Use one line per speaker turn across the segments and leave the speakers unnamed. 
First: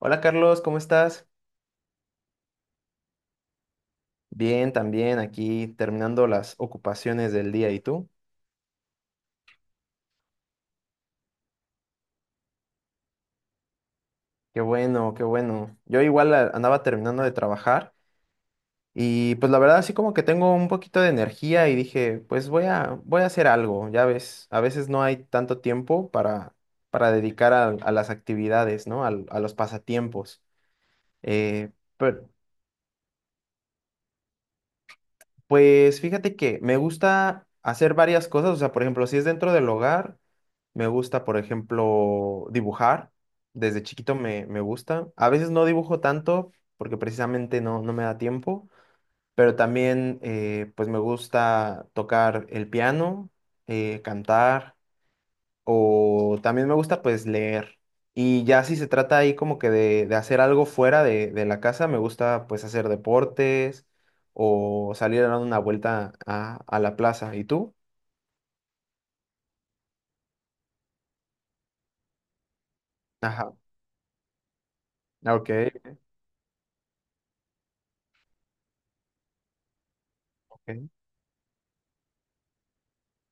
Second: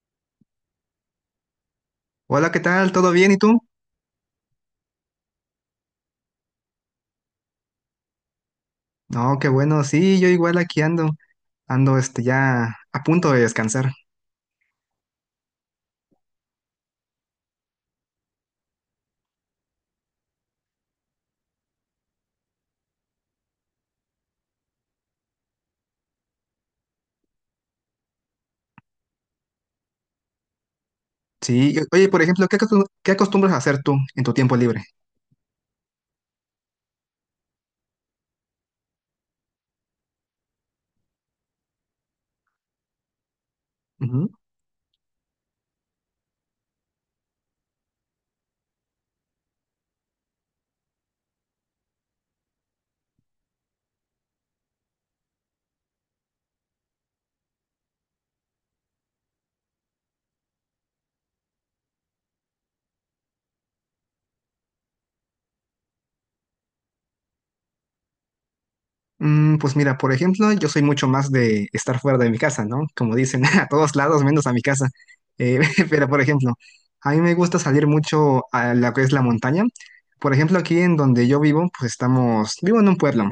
Hola Carlos, ¿cómo estás?
Hola, ¿qué tal? ¿Todo bien? ¿Y tú?
Bien, también aquí terminando las ocupaciones del día. ¿Y tú?
No, qué bueno. Sí, yo igual aquí ando. Ando este ya a punto de descansar.
Qué bueno, qué bueno. Yo igual andaba terminando de trabajar y pues la verdad así como que tengo un poquito de energía y dije, pues voy a hacer algo. Ya ves, a veces no hay tanto tiempo para dedicar a las actividades, ¿no? A los pasatiempos. Eh,
Sí, oye, por
pero,
ejemplo, ¿ qué acostumbras a hacer tú en tu tiempo libre?
pues fíjate que me gusta hacer varias cosas. O sea, por ejemplo, si es dentro del hogar. Me gusta, por ejemplo, dibujar. Desde chiquito
Ujú.
me gusta. A veces no dibujo tanto porque precisamente no me da tiempo, pero también, pues me gusta tocar el piano, cantar o también me gusta pues leer. Y ya si se trata ahí como que de hacer algo fuera de la casa, me gusta pues hacer deportes o salir a dar una vuelta a la plaza. ¿Y tú?
Mm, pues mira, por ejemplo, yo soy mucho más de estar fuera de mi casa, ¿no? Como dicen,
Ajá.
a todos lados menos a mi casa.
Ok,
Eh, pero por ejemplo, a mí me gusta salir mucho a lo que es la montaña. Por ejemplo,
ok.
aquí en donde yo vivo, pues estamos, vivo en un pueblo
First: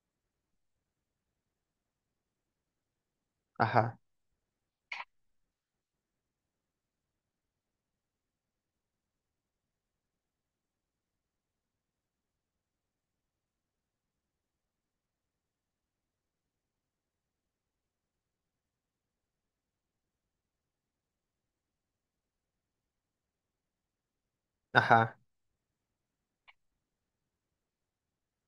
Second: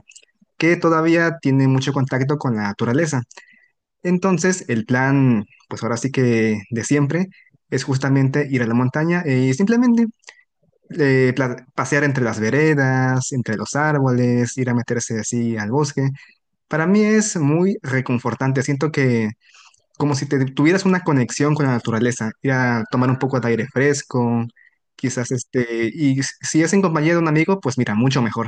que todavía tiene mucho contacto con la naturaleza.
Ajá.
Entonces, el plan, pues ahora sí que de siempre, es justamente ir a la montaña y simplemente pasear entre las veredas, entre los árboles, ir a meterse así al bosque. Para mí es muy reconfortante, siento que como si te tuvieras una conexión con la naturaleza, ir a tomar un poco de aire fresco,
Ajá.
quizás este, y si es en compañía de un amigo, pues mira, mucho mejor.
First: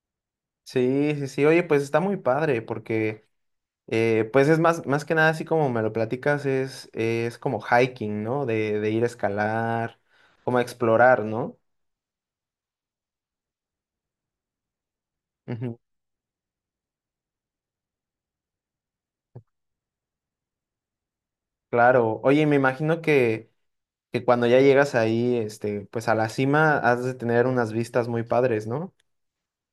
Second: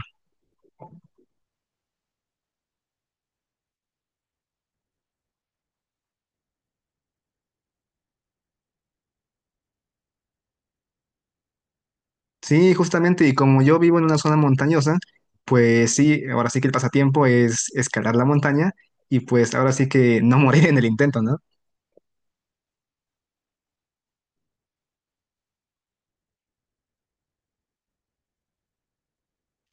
Sí, sí, sí, oye, pues está muy padre porque, pues es más que nada así como me lo platicas, es como hiking, ¿no? De ir a escalar, como a explorar, ¿no?
Sí, justamente, y como yo vivo en una zona montañosa,
Ujú.
pues sí, ahora sí que el pasatiempo es escalar la montaña y pues ahora sí que no morir en el intento, ¿no?
Claro, oye, me imagino que cuando ya llegas ahí, pues a la cima has de tener unas vistas muy padres, ¿no?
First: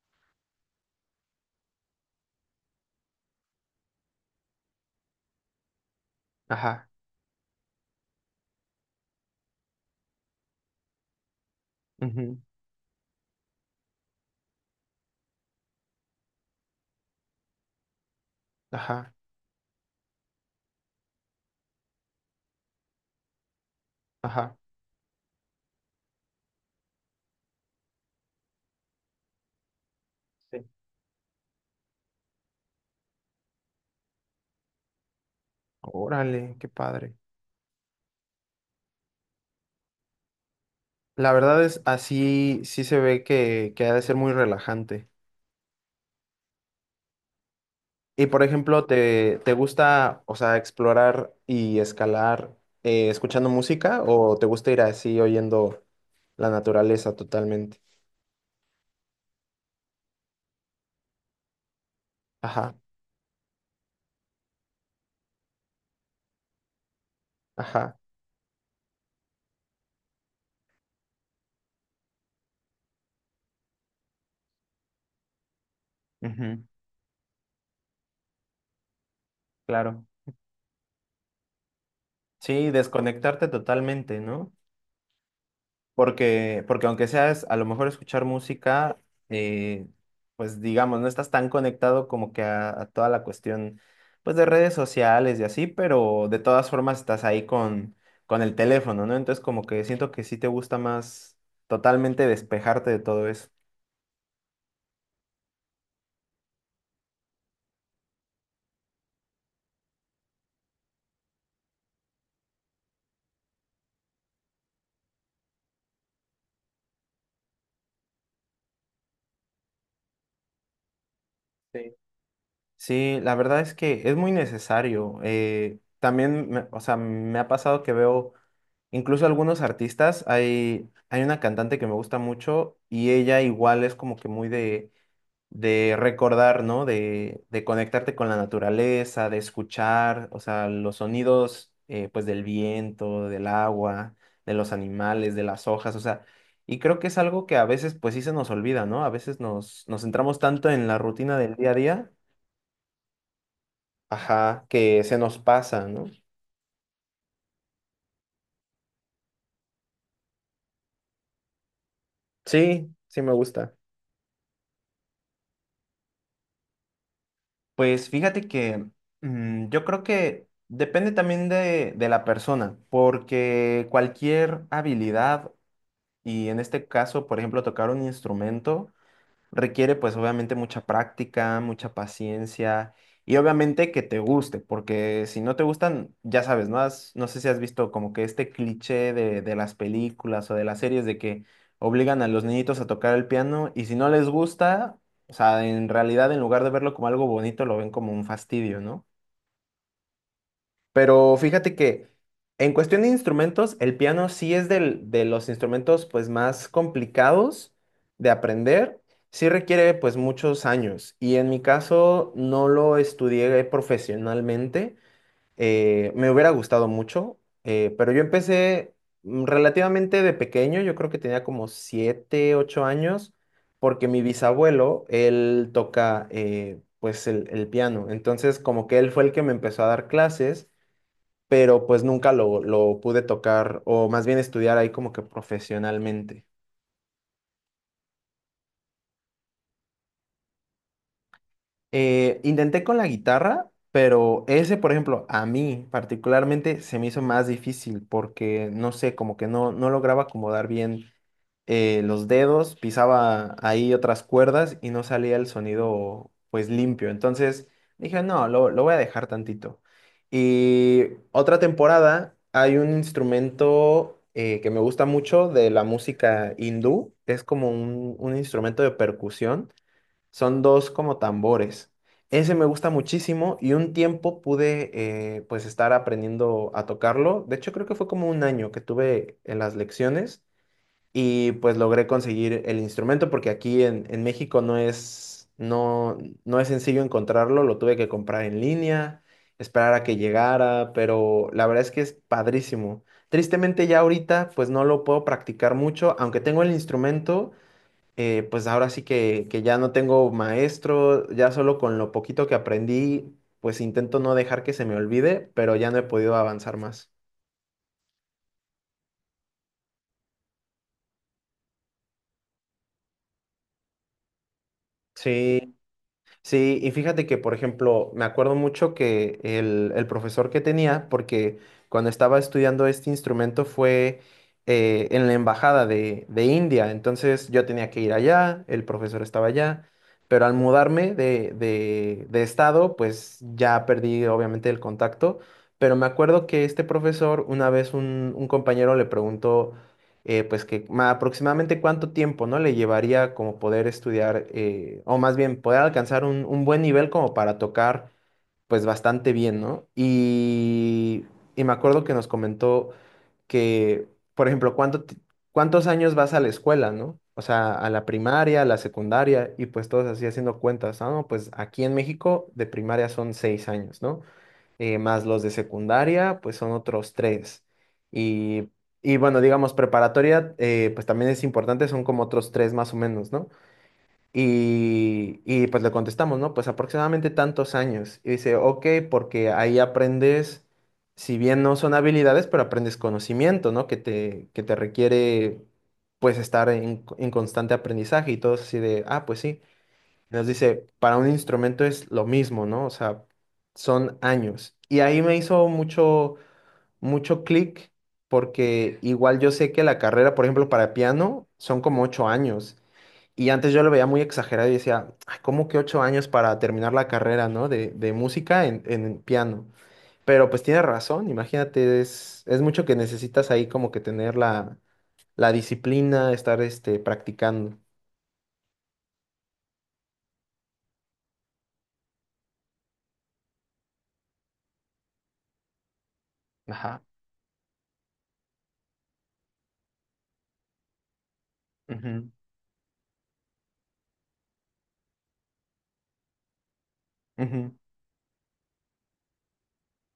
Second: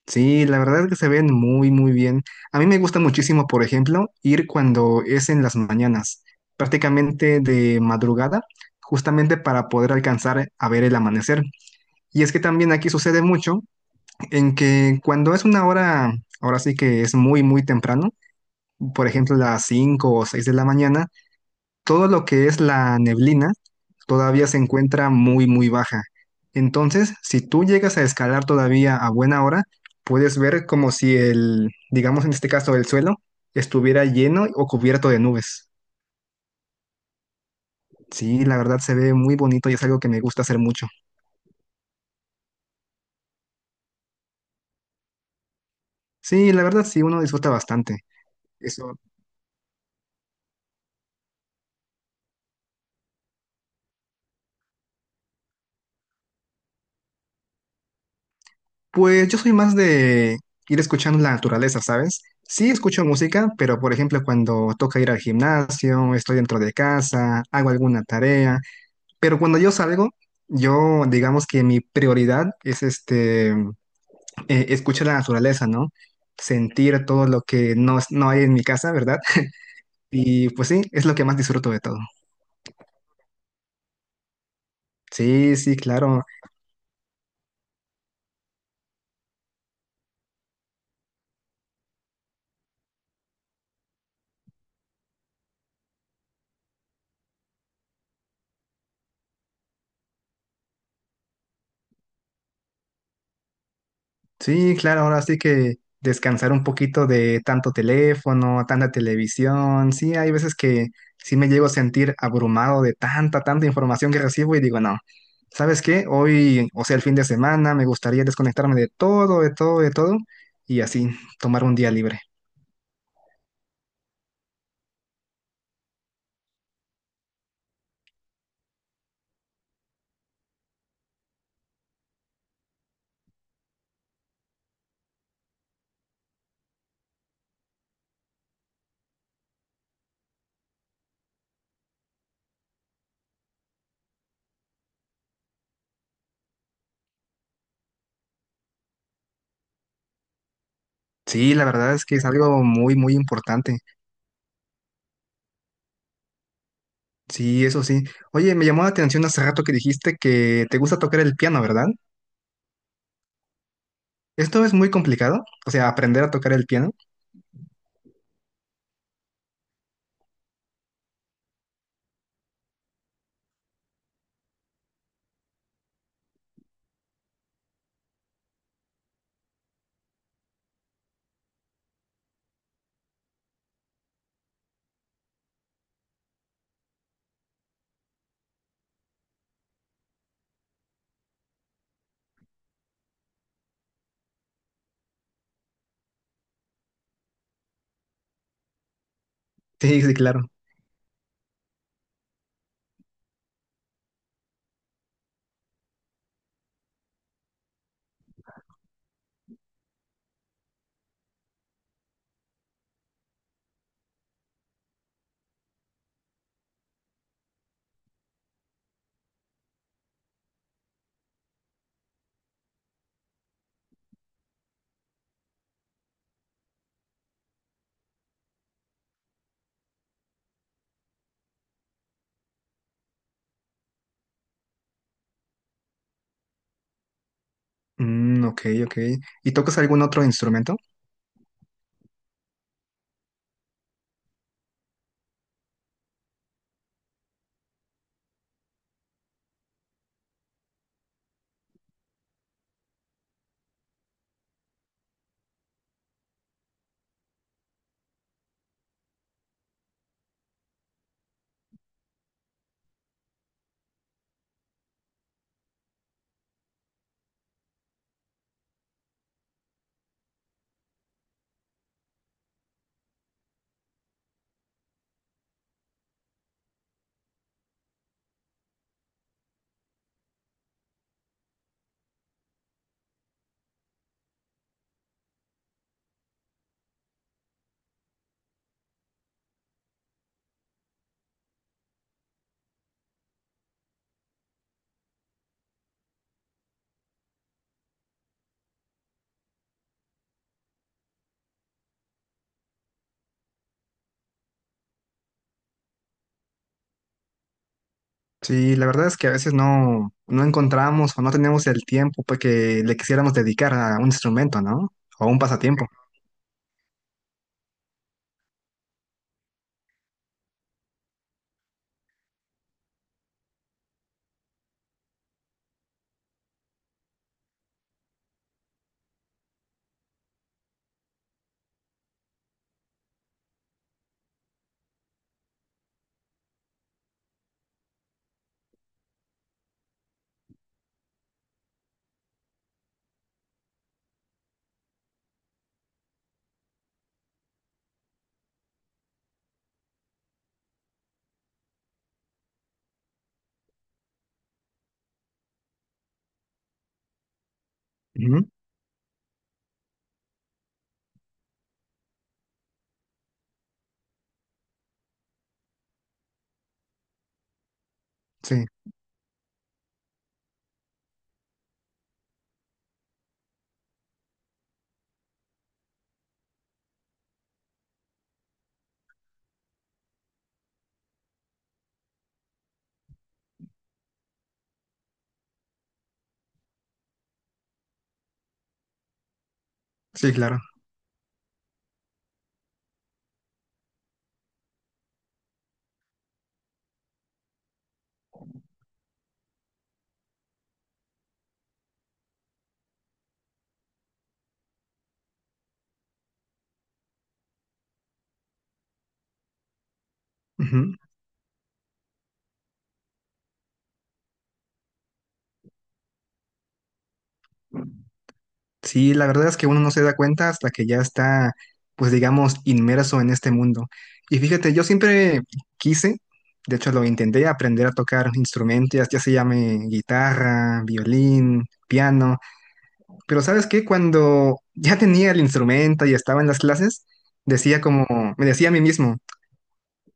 Sí, la verdad es que se ven muy, muy bien. A mí me gusta muchísimo, por ejemplo, ir cuando es en las mañanas,
Ajá.
prácticamente de madrugada, justamente para poder alcanzar a ver el amanecer. Y es
Ujú.
que también aquí sucede mucho en que cuando es una hora, ahora sí que es muy, muy temprano, por
Ajá.
ejemplo, las 5 o 6 de la mañana, todo lo que es la neblina todavía se
Ajá.
encuentra muy, muy baja. Entonces, si tú llegas a escalar todavía a buena hora, puedes
Sí.
ver como si el, digamos en este caso, el suelo estuviera lleno o cubierto de nubes.
Órale, qué padre.
Sí, la verdad se ve muy bonito y es algo que me gusta hacer mucho.
La verdad es, así sí se ve que ha de ser muy relajante.
Sí, la verdad sí, uno disfruta bastante.
Y por ejemplo,
Eso.
¿te gusta, o sea, explorar y escalar, escuchando música o te gusta ir así oyendo la naturaleza totalmente?
Pues yo soy más de ir escuchando la naturaleza, ¿sabes? Sí,
Ajá.
escucho música, pero por ejemplo cuando toca ir al gimnasio, estoy dentro de casa, hago
Ajá.
alguna tarea. Pero cuando yo salgo, yo digamos que mi prioridad es escuchar la naturaleza, ¿no?
Ujú.
Sentir todo lo que no hay en mi casa, ¿verdad?
Claro.
Y pues sí, es lo que más disfruto de todo.
Sí, desconectarte totalmente, ¿no?
Sí, sí, claro.
Porque, porque aunque seas a lo mejor escuchar música, eh, pues digamos, no estás tan conectado como que a toda la cuestión, pues de redes sociales y así, pero de todas formas estás ahí con el teléfono, ¿no? Entonces como que siento que sí te gusta más totalmente despejarte de todo eso.
Sí, claro, ahora sí que descansar un poquito de tanto teléfono, tanta televisión. Sí, hay veces que sí me llego a sentir abrumado de tanta, tanta información que recibo y digo, no, ¿sabes qué? Hoy, o sea, el fin de semana, me gustaría desconectarme de todo, de todo, de todo y así tomar un día
Sí.
libre.
Sí, la verdad es que es muy necesario. También, o sea, me ha pasado que veo incluso algunos artistas. Hay una cantante que me gusta mucho y ella igual es como que muy de recordar, ¿no? De conectarte con la naturaleza, de escuchar, o sea, los sonidos, pues del viento, del agua, de los animales, de las hojas. O sea, y creo que es algo que a veces pues sí se nos olvida, ¿no? A veces nos centramos tanto en la rutina
Sí,
del
la
día a
verdad es
día,
que es algo muy, muy importante.
ajá, que se nos pasa, ¿no?
Sí, eso sí. Oye, me llamó la atención hace rato que dijiste que te gusta tocar el piano, ¿verdad?
Sí, sí me gusta.
¿Esto es muy complicado? O sea, aprender a tocar el piano.
Pues fíjate que, yo creo que depende también de la persona, porque cualquier habilidad, y en este caso, por ejemplo, tocar un instrumento, requiere pues obviamente mucha práctica, mucha paciencia y obviamente que te guste, porque si no te gustan, ya sabes, ¿no? No sé si has visto como que este cliché de las películas o de las series de que obligan a los niñitos a tocar el piano y si no les gusta, o sea, en realidad en lugar de verlo como algo bonito, lo ven como un fastidio, ¿no?
Sí, sí, claro.
Pero fíjate que en cuestión de instrumentos, el piano sí es de los instrumentos pues más complicados de aprender. Sí requiere pues muchos años y en mi caso no lo estudié profesionalmente. Me hubiera gustado mucho, pero yo empecé, relativamente de pequeño, yo creo que tenía como 7 8 años, porque mi bisabuelo, él toca, pues el piano. Entonces como que él fue el que me empezó a dar clases, pero pues nunca lo pude tocar o más bien estudiar ahí como que profesionalmente.
Mm, ok, ok. ¿Y tocas algún otro instrumento?
Intenté con la guitarra, pero ese, por ejemplo, a mí particularmente se me hizo más difícil porque, no sé, como que no lograba acomodar bien, los dedos, pisaba ahí otras cuerdas y no salía el sonido pues limpio. Entonces dije, no, lo voy a dejar tantito. Y otra temporada hay un instrumento, que me gusta mucho de la música hindú, es como un instrumento de percusión, son dos como tambores. Ese me gusta muchísimo y un tiempo pude, pues estar aprendiendo a tocarlo. De hecho, creo que fue como un año que tuve en las lecciones y pues logré conseguir el instrumento porque aquí en México no es sencillo encontrarlo, lo tuve que comprar en línea, esperar a que llegara, pero la verdad es que es padrísimo. Tristemente ya ahorita pues no lo puedo practicar mucho, aunque tengo el instrumento, pues ahora sí que ya no tengo maestro, ya solo con lo poquito que aprendí, pues intento no dejar que se me olvide, pero ya no he podido avanzar más.
Sí, la verdad es que a veces no, no encontramos o no tenemos el tiempo pues, que le quisiéramos dedicar a un instrumento, ¿no? O a un
Sí.
pasatiempo.
Sí, y fíjate que, por ejemplo, me acuerdo mucho que el profesor que tenía, porque cuando estaba estudiando este instrumento fue, en la embajada de India, entonces yo tenía que ir allá, el profesor estaba allá, pero al mudarme de, de estado, pues ya perdí obviamente el contacto, pero me acuerdo que este profesor, una vez un compañero le preguntó, pues que aproximadamente cuánto tiempo, ¿no? Le llevaría como poder estudiar, o más bien poder alcanzar un buen nivel como para tocar pues bastante bien, ¿no? Y me acuerdo que nos comentó que, por ejemplo, cuántos años vas a la escuela, ¿no? O sea, a la
Ujú.
primaria, a la secundaria, y pues todos así haciendo cuentas, ah, no, pues aquí en México de primaria son 6 años, ¿no? Más los de secundaria, pues son otros tres.
Sí,
Y, y bueno, digamos, preparatoria, pues también es importante, son como otros tres más o menos, ¿no? Y pues le contestamos, ¿no? Pues aproximadamente tantos años. Y dice, ok, porque ahí aprendes, si bien no son habilidades, pero aprendes conocimiento, ¿no? Que te requiere pues estar en constante aprendizaje y todo así de, ah, pues sí.
sí,
Nos
claro.
dice, para un instrumento es lo mismo, ¿no? O sea, son años. Y ahí me hizo mucho, mucho clic, porque igual yo sé que la carrera, por ejemplo, para piano son como 8 años. Y antes yo lo veía muy exagerado y decía: "Ay, ¿cómo que 8 años para terminar la carrera? ¿No? De música en piano". Pero pues tiene
Ujú.
razón, imagínate, es mucho que necesitas ahí como que tener la disciplina, estar practicando.
Sí, la verdad es que uno no se da cuenta hasta que ya está, pues digamos, inmerso en este mundo. Y fíjate, yo siempre quise, de hecho
Ajá.
lo intenté, aprender a tocar instrumentos, ya se llame guitarra, violín,
Ujú.
piano, pero ¿sabes qué? Cuando ya tenía el instrumento y estaba en las clases,
Ujú.
decía como, me decía a mí mismo,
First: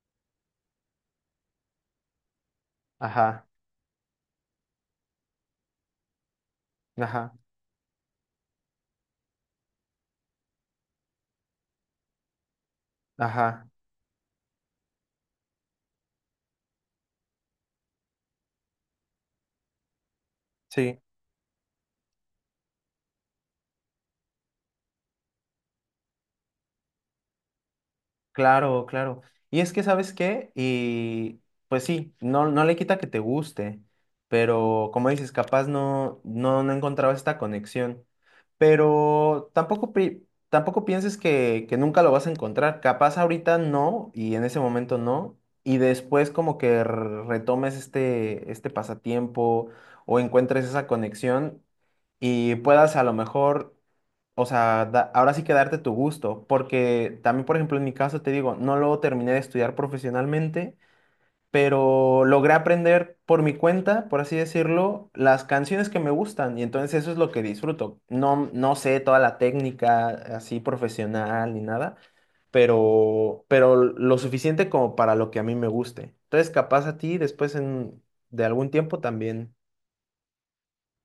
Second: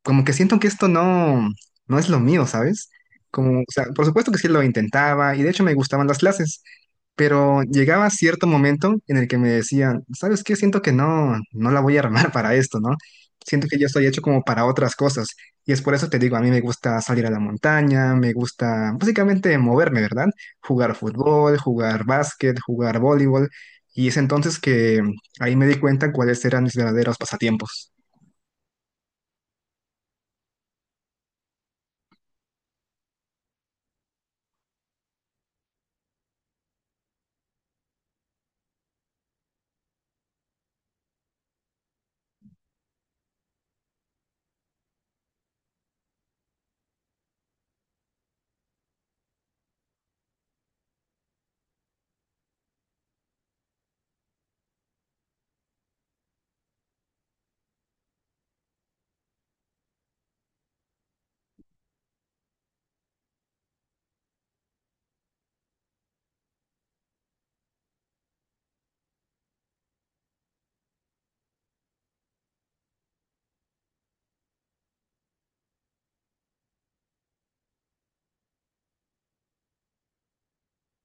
como que siento que esto no, no es lo mío, ¿sabes?
Ajá.
Como, o sea, por supuesto que sí lo intentaba y de hecho me gustaban las clases,
Ajá.
pero llegaba cierto momento en el que me decían, ¿sabes qué? Siento que no, no la voy a armar para esto, ¿no? Siento
Ajá,
que yo estoy hecho como para otras cosas y es por eso te digo, a mí me gusta salir a la montaña, me gusta básicamente moverme, ¿verdad? Jugar
sí,
fútbol, jugar básquet, jugar voleibol y es entonces que ahí me di cuenta cuáles eran mis verdaderos pasatiempos.
claro, claro. Y es que, ¿sabes qué? Y pues sí, no, no le quita que te guste, pero como dices, capaz no encontraba esta conexión. Pero tampoco, tampoco pienses que nunca lo vas a encontrar. Capaz ahorita no, y en ese momento no, y después como que retomes este, este pasatiempo o encuentres esa conexión y puedas a lo mejor. O sea, ahora sí que darte tu gusto, porque también, por ejemplo, en mi caso te digo, no lo terminé de estudiar profesionalmente, pero logré aprender por mi cuenta, por así decirlo, las canciones que me gustan, y entonces eso es lo que disfruto. No, no sé toda la técnica así profesional ni nada, pero lo suficiente como para lo que a mí me guste. Entonces, capaz a ti después de algún tiempo también.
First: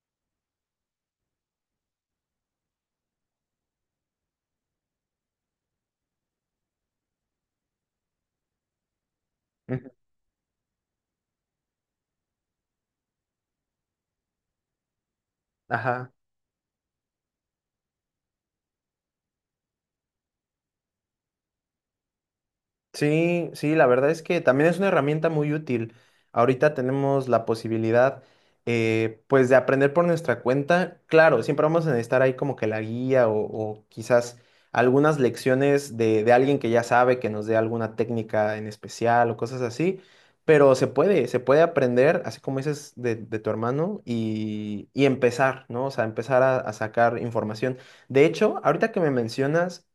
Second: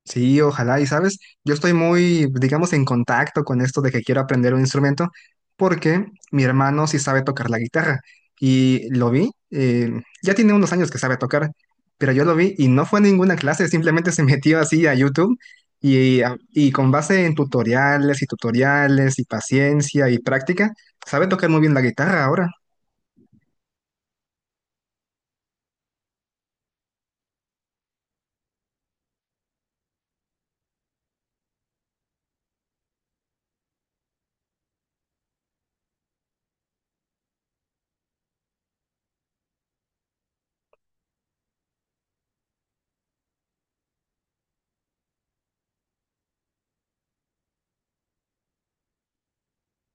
Sí, ojalá. Y sabes, yo estoy muy, digamos, en contacto con esto de que quiero aprender un instrumento porque mi hermano sí sabe tocar la guitarra y lo vi,
Ujú.
ya tiene unos años que sabe tocar, pero yo lo vi y no fue a ninguna clase, simplemente se metió así a YouTube
Ajá.
y con base en tutoriales y tutoriales y paciencia y práctica, sabe tocar muy bien la guitarra ahora.
Sí, sí, la verdad es que también es una herramienta muy útil. Ahorita tenemos la posibilidad, pues, de aprender por nuestra cuenta. Claro, siempre vamos a necesitar ahí como que la guía o quizás algunas lecciones de alguien que ya sabe, que nos dé alguna técnica en especial o cosas así. Pero se puede aprender, así como dices de tu hermano, y empezar, ¿no? O sea, empezar a sacar información. De hecho, ahorita que me mencionas...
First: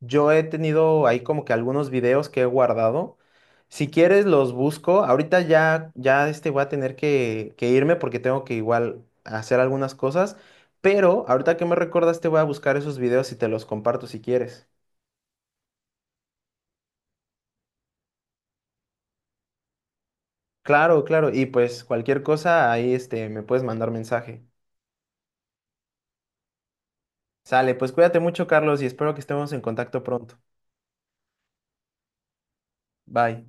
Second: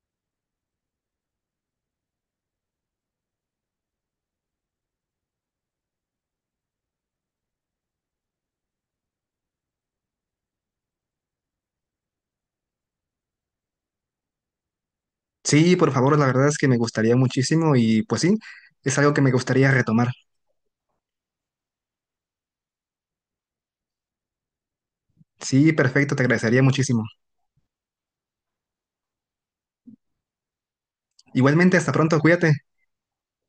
Yo he tenido ahí como que algunos videos que he guardado. Si quieres los busco. Ahorita ya voy a tener que irme porque tengo que igual hacer algunas cosas. Pero ahorita que me recordaste voy a buscar esos videos y te los comparto si quieres.
Sí, por favor, la verdad es que me gustaría muchísimo y pues sí, es algo que me gustaría retomar.
Claro, claro. Y pues cualquier cosa ahí me puedes mandar mensaje.
Sí, perfecto, te agradecería muchísimo.
Sale, pues cuídate mucho, Carlos, y espero que estemos en contacto pronto.
Igualmente, hasta pronto, cuídate.
Bye.